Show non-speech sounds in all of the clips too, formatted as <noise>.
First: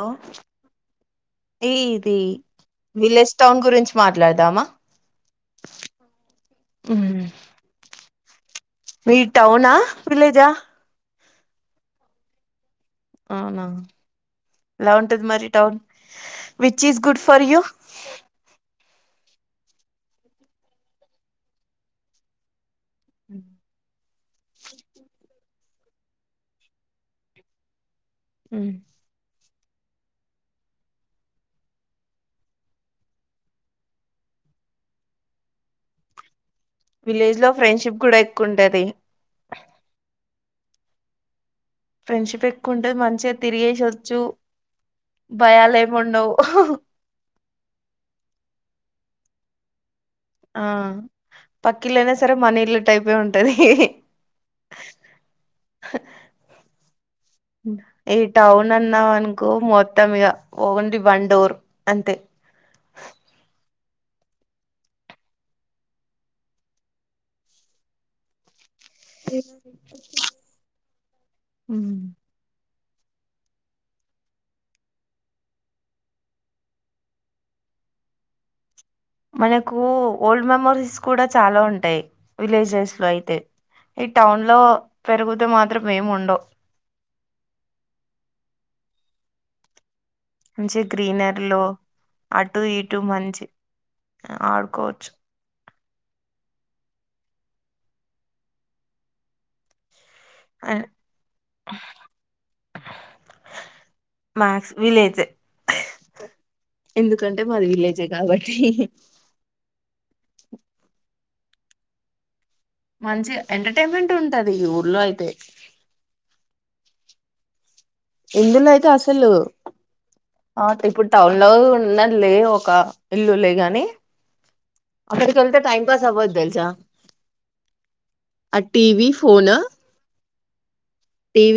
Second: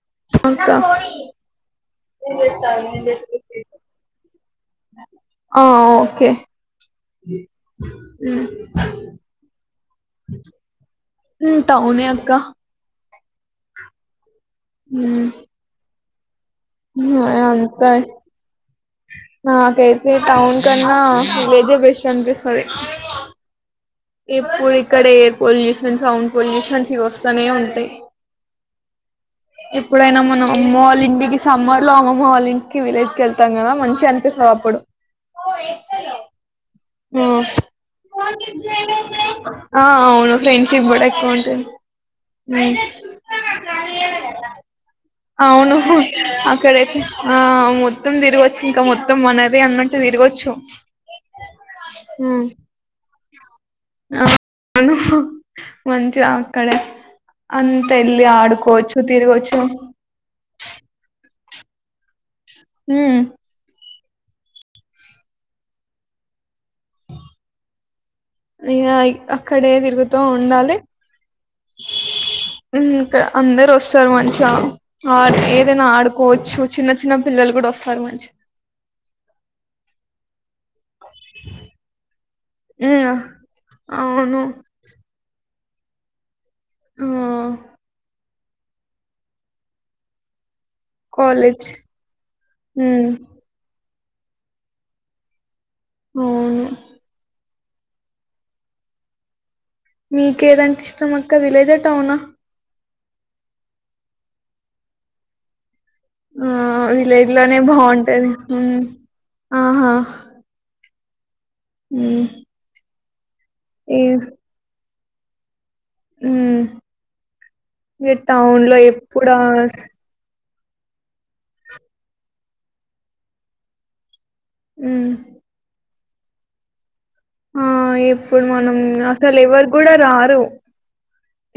లో అక ఈ ఇది విలేజ్ టౌన్ గురించి మాట్లాడదామ ఆ ఒకే మీ టౌన విలేజా టౌనే అక్క అవునా ఎలా ఉంటది మరి town which is good for you <unintelligible> నా కైతే టౌన్ కన్నా విలేజే బెస్ట్ అనిపిస్తుంది ఉ ఇప్పుడు ఇక్కడ ఎయిర్ పొల్యూషన్ సౌండ్ పొల్యూషన్స్ ఇవి వస్తూనే ఉంటాయి ఆ ఎప్పుడైనా మన అమ్మ వాళ్ళ ఇంటికి సమ్మర్ లో అమ్మమ్మ వాళ్ళ ఇంటికి విలేజ్ క వెళ్తం కదా మంచిగా అంత సో అప్పుడు విలేజ్ లో ఫ్రెండ్షిప్ కూడా ఎక్కువ ఉంటది ఆ అవును ఫ్రెడ్షిప్ కూడ ఎక్కువుంటది ఫ్రెండ్షిప్ ఎక్కుఉంటది మంచిగా తిరిగేసొచ్చు భయాలు అవును ఏమి ఉండవు ఆక్కడేతే <unintelligible> మొత్తం తిరగొచ్చు ఇంకా మొత్తం మనది అన్నట్టు తిరగొచ్చు పక్కిలయినా సరే ఉమ్, మనీ ఇల్లు టైపే ఉంటది మంచి అక్కడ అంత ఈ వెళ్ళి టౌన్ ఆడుకోవచ్చు అన్నా అనుకో తిరగచ్చు మొత్తం ఇగ <unintelligible> <unintelligible> అంతే హు అ అక్కడే తిరుగుత ఉండాలి ఉమ్ ఇంకా అందరు వస్తారు మంచిగా ఆ ఏదైనా ఆడుకోవచ్చు చిన్న చిన్న పిల్లలు కూడ వాస్తర్ మం మనకు ఒ మెమోరీస్ కూడా చాలా ఉంటాయి విలేజెస్ లో ఉమ్ అయితే ఈ అవును టౌన్ లో పెరుగుతే మాత్రం ఏం ఉండవు హు మంచి గ్రీనరీ లో కాలేజ్ అటు ఇటు ఉమ్ మంచి ఆడుకోచు అవును మీకేదంటే ఇష్టం అక్క విలేజా టౌనా మక్స్ విలేజె ఆ విలేజ్ లోనే విలేజే బాగుంటది కాబట్టి ఆహా హు మంచి ఎంటర్టైన్మెంట్ ఉంటది ఈ ఊర్లో అయితే ఏ టౌన్ ఇందులో లో అయితే ఎప్పుడ అసలు ఆ ఇప్పుడు టౌన్ లో ఉన్నలే ఒక ఇల్లు లే గాని ఉమ్ అక్కడీకి వెళ్తే టైమ్పాస్ అవ్వదు తెలుసా ఆ ఇప్పుడు ఆ మనం టీవీ అసలు ఫోన్ ఎవరు కూడా రారు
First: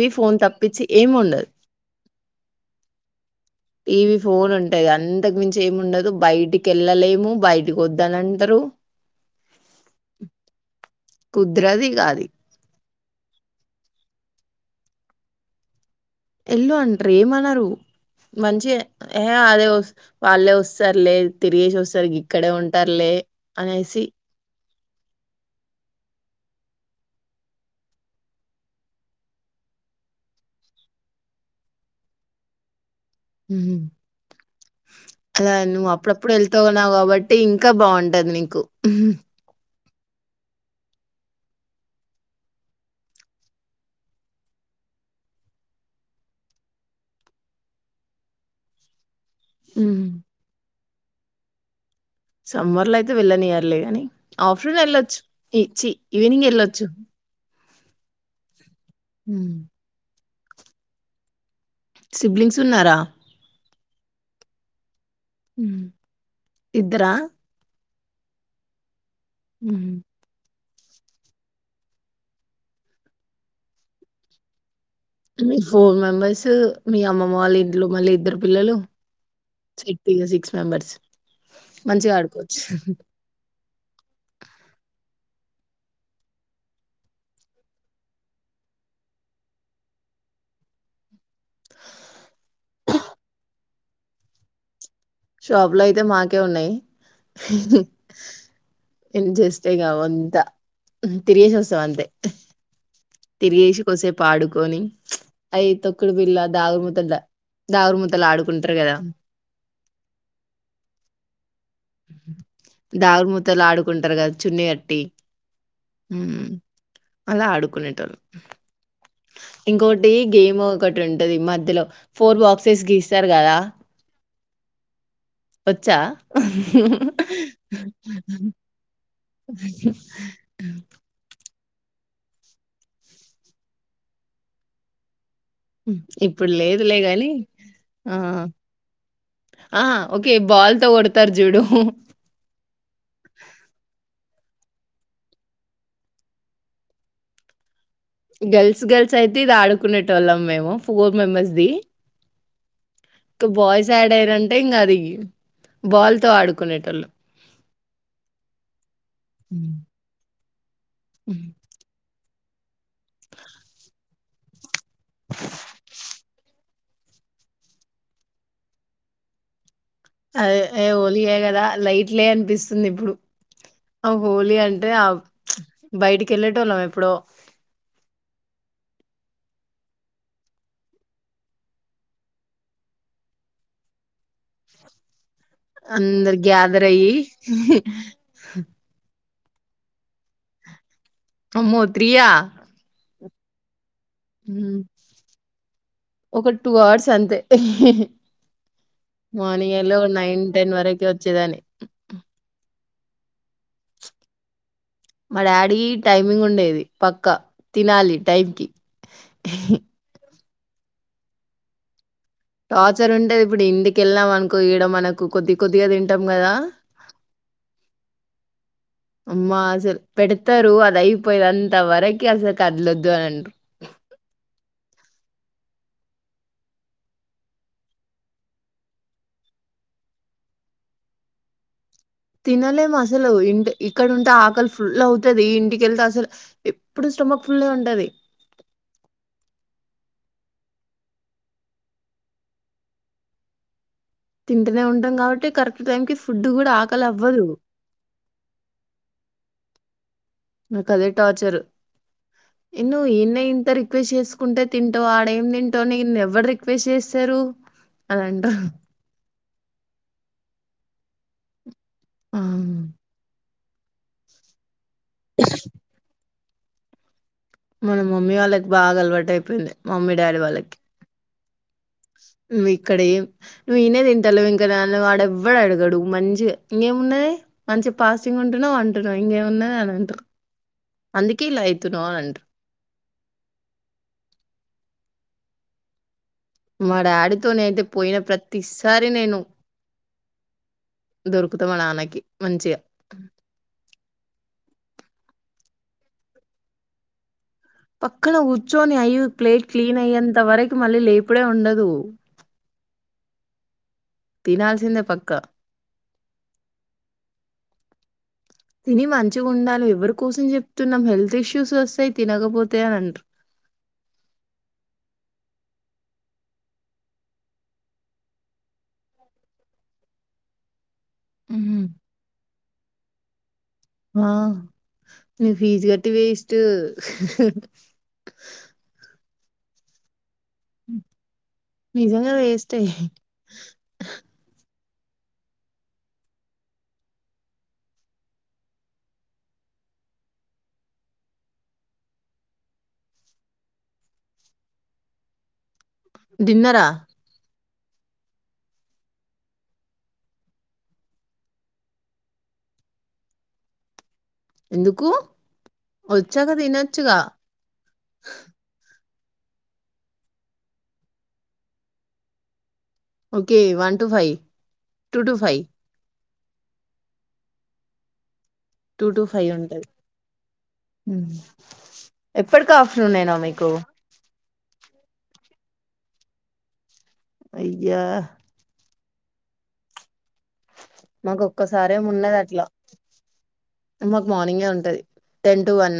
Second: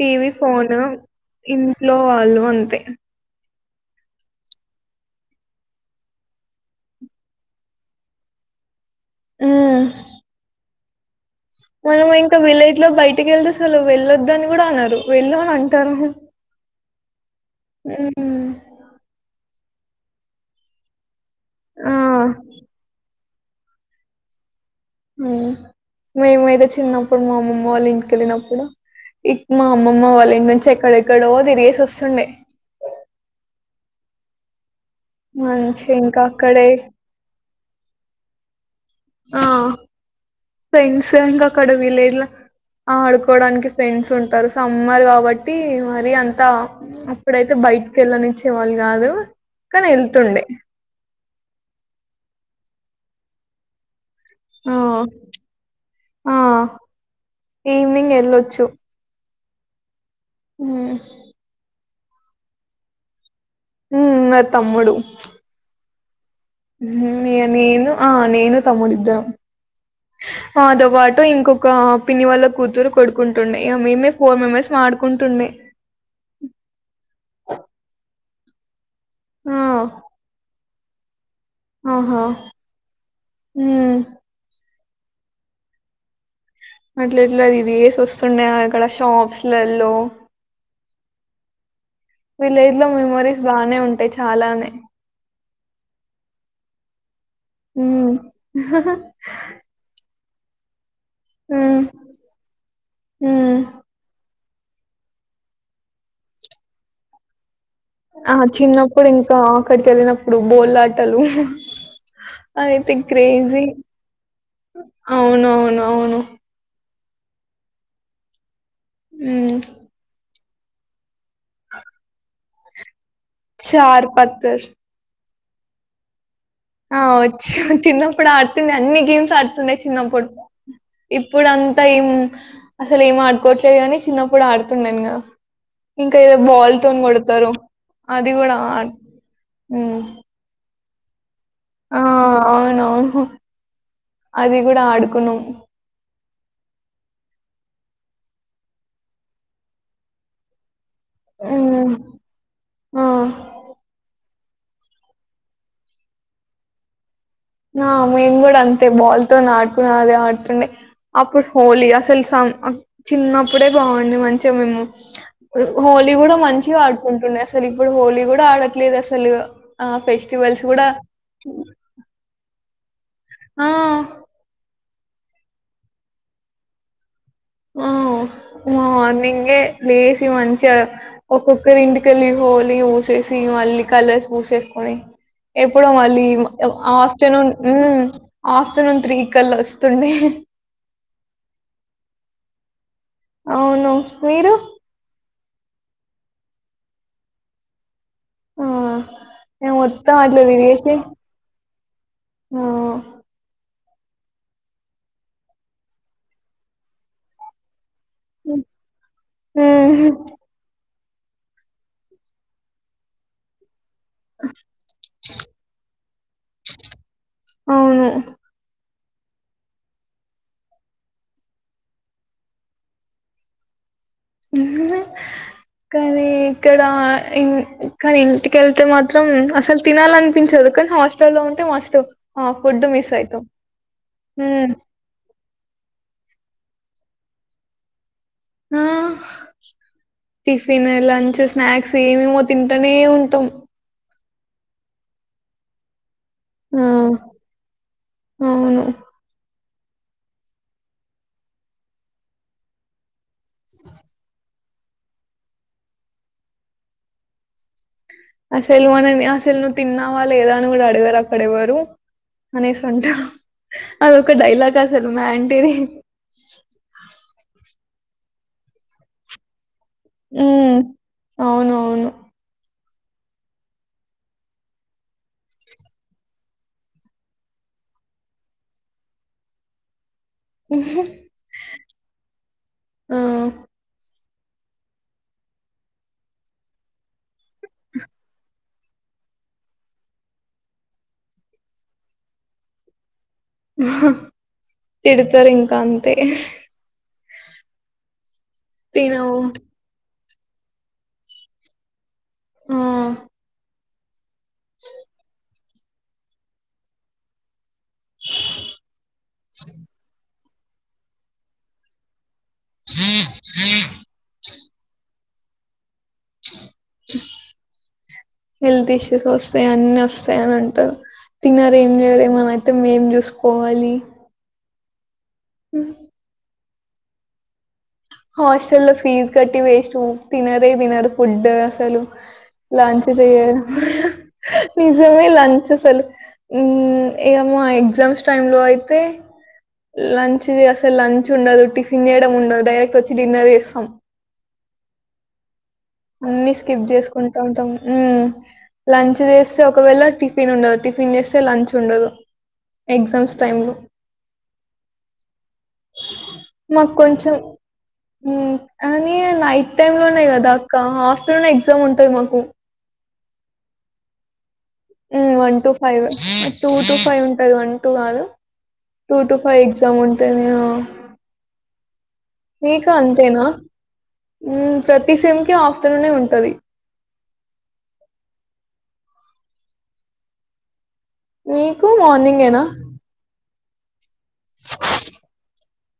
టీవీ ఫోన్ ఫోను తప్పించి ఏమి ఉండదు ఇంట్లో వాళ్ళు అంతే టీవీ ఫోన్ ఉంటాది అంతకు మించి ఏమి ఉండదు బయటికి వెళ్ళలేము బయటికి వద్దు దనంతరూ ఉమ్ కుదరదు ఇగ మనం అది ఇంకా విలేజ్ లో బయటకి వెళ్తే అసలు వెళ్ళొదు అని కూడా అన్నారు వెళ్ళు అని అంటారు ఎల్లు అంటారు ఏమన్నారు ఉమ్ మంచి అదే వాళ్ళే వస్తారులే తిరిగేసి వస్తారు ఆ ఇక్కడే ఉంటారులే అనేసి మేముతే చిన్నప్పుడు మా అమ్మమ్మ వాళ్ళు ఇంటికెళ్ళినప్పుడు మా అమ్మమ్మ వాళ్ళ ఇంటి నుంచి ఎక్కడెక్కడో తిరిగేసి వస్తుండే అలా నువ్వు మంచిగా ఇంకా అప్పుడప్పుడు వెళ్త అక్కడే ఉన్నావు కాబట్టి ఇంకా ఇంకా బాగుంటది నీకు ఆ ఫ్రెండ్స్ంకా అక్కడ విలేజ్ లో ఆ ఆడుకోవడానికి ఫ్రెండ్స్ ఉంటారు సమ్మర్ కాబట్టి మరీ అంతా అప్పుడైతే బయటికి వెళ్ళనిచ్చే వాళ్ళు కాదు కానీ వెళ్తుండే సమ్మర్ లో అయితే వెళ్ళనియర్లే కానీ ఆ! ఆఫ్రూన్ వెళ్ళొచ్చు ఇచ్చి ఆ! ఈవినింగ్ వెళ్ళొచ్చు ఈవినింగ్ వెళ్ళొచ్చు హ హ సిబ్లింగ్స్ ఉన్నారా ఉ మ తమ్ముడు హ నేను ఆ నేను తమ్ముడు ఇద్దరం హ తో పాటు ఇంకొక పిన్ని వాళ్ళ కూతురు కొడుకుంటుండ మేమే ఫోర్ మెంబెర్స్ ఆడుకుంటుండే మీ ఫోర్ మెంబర్స్ మీ అమ్మమ్మ వాళ్ళ ఇంట్లో మళ్ళీ ఇద్దరు పిల్లలు ఆ సిటీ సిక్స్ మెంబర్స్ మంచిగా ఆహా ఆడుకోవచ్చు. అట్ల ఇట్లా అది ఇది తిరిగేసి వస్తుండా ఇక్కడ షాప్స్లలో విలేజ్ లో మెమోరీస్ బాగానే ఉంటాయి చాలానే షాప్ లో అయితే మాకే ఉన్నాయి ఉమ్ ఇం చేస్తే కావుంది తిరిగేసి వాస్తవ ఉమ్ అంతే ఉమ్ తిరగేసి కొన్సేపు ఆడ ఆడుకొని అయి తొక్కుడు బిళ్ళ దాగుడుమూతలు ఆ ఆడుకుంటారు కదా! చిన్నప్పుడు ఇంకా అక్కడికిళ్లినప్పుడు బోలాటలు అయితే దాగుడుమూతలు క్రేజీ ఆడుకుంటారు కదా! చున్నీ కట్టి అవునవును అవును హ్మ్. అలా ఆడుకునేట వాళ్ళు ఉమ్ ఇంకోటి గేమ్ ఒకటి ఉండి మధ్యలో ఫోర్ బాక్సెస్ గీసి చర్పట్టర్ వచ్చా ఆ వచ్చ చిన్నప్పుడు ఆడుతుంది అన్ని గేమ్స్ ఆడుతండా చిన్నప్పడు ఇప్పుడు అంతా ఏం అసలు ఏం ఆడుకోట్లేదు కాని చిన్నప్పుడు ఆడుతున్నానుగా హ్మ్. ఇంకా ఏదో ఇప్పుడు లేదులే బాల్తోన్ గాని కొడతారు ఆ అది కూడా ఆ ఓకే బాల్ తో కొడతారు చూడు ఆ! అవునవును. అది కూడా ఆడుకునాం గర్ల్స్ గర్ల్స్ అయితే ఇది ఆడుకునే తొలం మేము ఫోర్ మెంబర్స్ ది హ్మ్. ఆ! ఒక బాయ్స్ యాడ్ అయింటే అంటే ఇంకా అది బాల్ తో ఆడుకునేటోలాం ఆ మేము కూడా అంతే బాల్ తో హ్మ్. ఆడుకున్నా అదే ఆడుతుండే అప్పుడు హ్మ్. హోలీ అసలుస చిన్నప్పుడే బాగుంది మంచిగా మేము హోలీ కూడా మంచిగా ఆడుకుంటున్నా అసలు ఇప్పుడు హోలీ కూడా ఆడట్లేదు అసలు ఆ అది ఫెస్టివల్స్ ఏ గూడా హోలియే కదా లైట్లే అనిపిస్తు వస్తుంది ఇప్పుడు ఆ హోలీ అంటే ఆ బయటికి వెళ్ళేటోళ్ళం ఎప్పుడో ఆ మార్నింగే లేసి మంచి ఒక్కొక్కరి ఇంటికెళ్లి హోలి పూసి సి మళ్ళీ కలర్స్ పూసేసుకొని ఎప్పుడో మళ్ళీ అందరు గ్యాదర్ అయ్యి ఆఫ్టర్నూన్ హ్మ్ ఆఫ్టర్నూన్ త్రీ కల వస్తుండే అమ్మో త్రీయా అవును మీరు? హ్మ్ ఒక టూ అవర్స్ అంతే ఆ మేము మార్నింగ్ ఎల్లి మొత్తం అట్లా నైన్ టెన్ తిరిగేసి వరక వచ్చేదాన్ని ఆ మా డాడీ టైమింగ్ ఉండేది పక్కా తినాలి టైంకి ఉహు టార్చర్ ఉంటాది ఇప్పుడు ఇంటికెళ్ళాం అనుకో ఈడ మనకు కొద్ది కొద్దిగా తింటాం కదా అవును అమ్మా అసలు పెడతారు అది అయిపోయేది అంత వరకి అసలు కదలొద్దు అని అంటరు ఉహు. కానీ ఇక్కడ ఇం కానీ ఇంటికెళ్తే మాత్రం అసలు తినాలనిపించదు దుకని హాస్టల్ లో ఉంటే మాస్టు తినలేం అసలు ఇంట్ ఇక్కడుటే ఆకలి ఉమ్ ఫుల్ అవుతది ఇంటి కెళ్తే అసలు ఎప్పుడూ స్టొమక్ ఫుల్లగా ఉంటది ఆ టిఫిన్ లంచ్ స్నాక్స్ ఏమేమో తింటనే ఉంటాం తింటనే ఉంటాం కాబట్టి కరెక్ట్ టైం కి ఫుడ్డు కూడా ఆ ఆకలి అవ్వదు అవును నాకు అదే టార్చరు నువ్ ఈడనే ఇంత రిక్వెస్ట్ చేసుకుంటే తింటావు ఆడ ఏం తింటావు నీన్ను ఎవ్వరు రిక్వెస్ట్ చేస్తా రూ అసలు మనని అసలు నువ్వు తిన్నావా లేదా అని కూడా అడగరు అక్కడెవ్వరూ ఆ! అనేసి ఉంటాారు అదొక డైలాగ్ అసలు మ్యాంటరీ మన మమ్మీ వాళ్ళకి బాగా అలవాటు అయిపోయింది మమ్మీ డాడీ వాళ్ళకి అవును <unintelligible> క్కడేం నువ్వు ఈనే తింటలేవు ఇంక <inaudible> వాడెవ్వడూ అడగడు మంచి ఇంకేం ఉన్నది అన్ వచ్చి పాస్టింగ్ ఉంటున్నవ్ అంటున్నవ్ ఇంకేం ఉన్నయ్ అని అంటవ్ అందుకే ఇలా అయితునవా నంట ఆ! మా డాడీ తోనే అయితే పోయిన ప్రతి సారి నేను దొరుకుతా మా నాన్నకి మంచిగా తిడతారు ఇంకా అంతే పక్కన కూర్చొని అయి తినవు ప్లేట్ క్లీన్ అయ్యేంత వరకు మళ్ళీ లేపుడే ఉండదు ఆ తినాల్సిందే పక్కా తిని మంచిగా ఉండాలి ఎవరి కోసం చెప్తున్నాం హెల్త్ ఇష్యూస్ వస్తాయి తినకపోతే అని అనరు హెల్త్ ఇష్యూస్ వస్తాయి అన్ని వస్తాయి అని అంటారు తిన్నరు హ్మ్. ఏం చేయరు ఏమన అయితే మేం చూసుకోవాలి మీ ఫీజ్ కట్టి వేస్ట్ హాస్టల్ లో ఫీజ్ కట్టి వేస్ట్ ఉ తినరే తినరు ఫుడ్ అసలు నిజంగా వేస్టే లాంచ్ చేయ్యార్ నిజమే లంచ్ అసలు హ్మ్ ఏమో ఎగ్జామ్స్ టైం లో అయితే లంచ్ అసలు లంచ్ ఉండదు టిఫిన్ చేయడం ఉండదు డైరెక్ట్ వచ్చి డిన్నర్ చేస్తాం అన్నీ తిన్నరా స్కిప్ చేసుకుంటా ఉంటాం హ్మ్ లంచ్ చేస్తే ఒకవేళ టిఫిన్ ఉండదు టిఫిన్ చేస్తే లంచ్ ఉండదు ఎగ్జామ్స్ టైం లో ఎందుకు వచ్చాక నాక్ తినొచ్చుగా కొంచం హ్మ్ అని ఈ నైట్ టైమ్ లోనేయి కదా అక్క ఆఫ్టర్నూన్ ఎగ్జామ్ ఉంటాంది మాకు okay one two five to one two five two two five ఉంటది వన్ టూ కాదు టూ టు ఫైవ్ ఎగ్జామ్ ఉంటానే ఎప్పటికి మీకు ఆఫ్టర్నూన్ నేనా అంతేనా మీకు హ్మ్ ప్రతి సేమ్కి ఆఫ్టర్నూనే ఉంటది అయ్యా మాకు మీకు ఒక్కసారేమి ఉన్నది మార్నింగేనా? అట్లా మాకు మార్నింగే ఉంటది టెన్ టు వన్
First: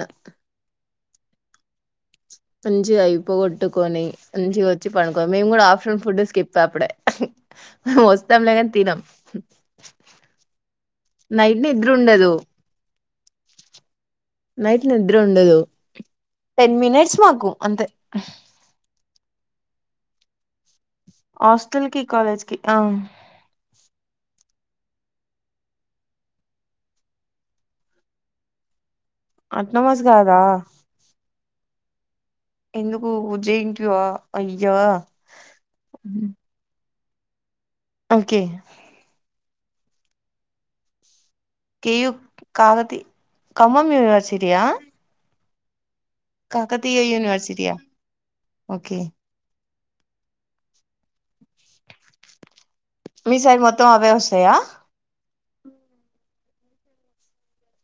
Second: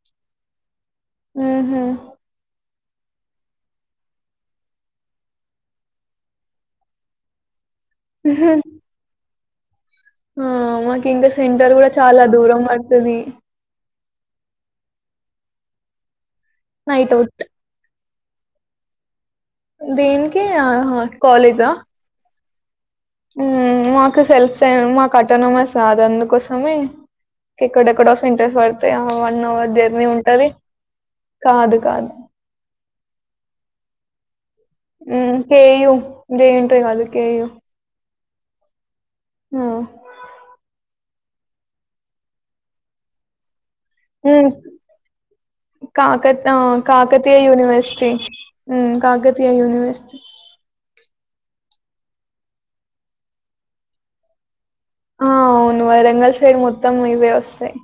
ఆ హ మంచిగా అయిపోగొట్టుకొని మంచి వచ్చి పనుకో మేము కూడా ఆఫ్టేర్నూన్ ఫుడ్ స్కిప్ అప్పుడే వస్తాం లేగాని తినం ఆ మాకి ఇంకా నైట్ సెంటర్ కూడా నిద్ర చాలా ఉండదు దూరం పడ్తది నైట్ నిద్ర ఉండదు టెన్ నైట్ మినిట్స్ అవుట్. మాకు అంతే దేనికి ఆ హ హస్టల్ కి కాలేజ్ కి ఆ ఆ మాకు సెల్ఫ్ సైన్ మాకు అటోనమస్ కాదు అందుకోసమే ఎక్కడెకడో సెంటర్ పడ్ తయ వన్ అవర్ అట్నమాస్ జర్నీ కాదా ఉంటది కాదు కాదు ఎందుకు జేఎన్‌టీయూ ఆ అయ్యా హ్మ్ హెయుూ జేఎన్‌టీయూ కాలేజ్ కేయు ఓకే ఆ కెయూ కఖతి ఖమ్మం హ్మ్. యూనివర్సిటీయా కాకత్ ఆ కాకతీయ యూనివర్సిటీ హ్మ్ ఓకే కాకతీయ యూనివర్సి మీ సైడ్ అవే వస్తాయా ఆ అవును వరంగల్ సైడ్ మొత్తం ఇవే వస్తాయ్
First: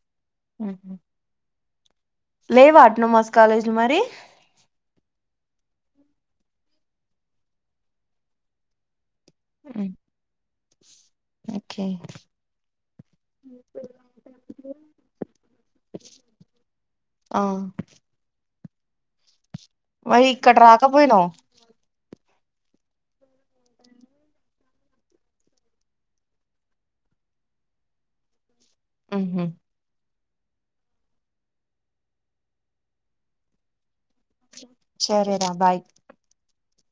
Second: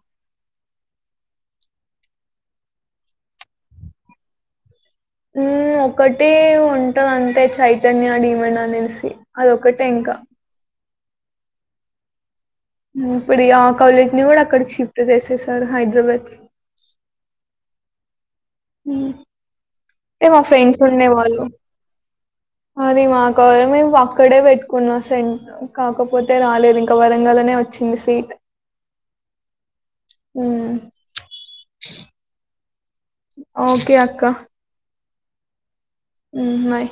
ఆ లేవా అట్లమాస్ కాలేజ్ లు మరి హ్మ్ ఒకటి ఉంట అంతే చైతన్య డీమండ్ అనేసి అదొకటే ఇంకా ఓకే ఇప్పుడు ఆ కాలేజ్ ని కూడా అక్కడికి షిఫ్ట్ చేసే సారు హైదరాబాద్కి ఆ హ్మ్ మరి అంటే మా ఇక్కడ ఫ్రెండ్ ఉండే రాకపోయినావ్ వాళ్ళు అది మాకు <unintelligible> మేము అక్కడే పెట్టుకున్నా సెన్ కాకపోతే రాలేదు ఇంకా వరంగల్ లో నే వచ్చింది సీట్ హ్మ్ హు అ ఓకే అక్క సరే రా బాయ్ ఉమ్ బాయ్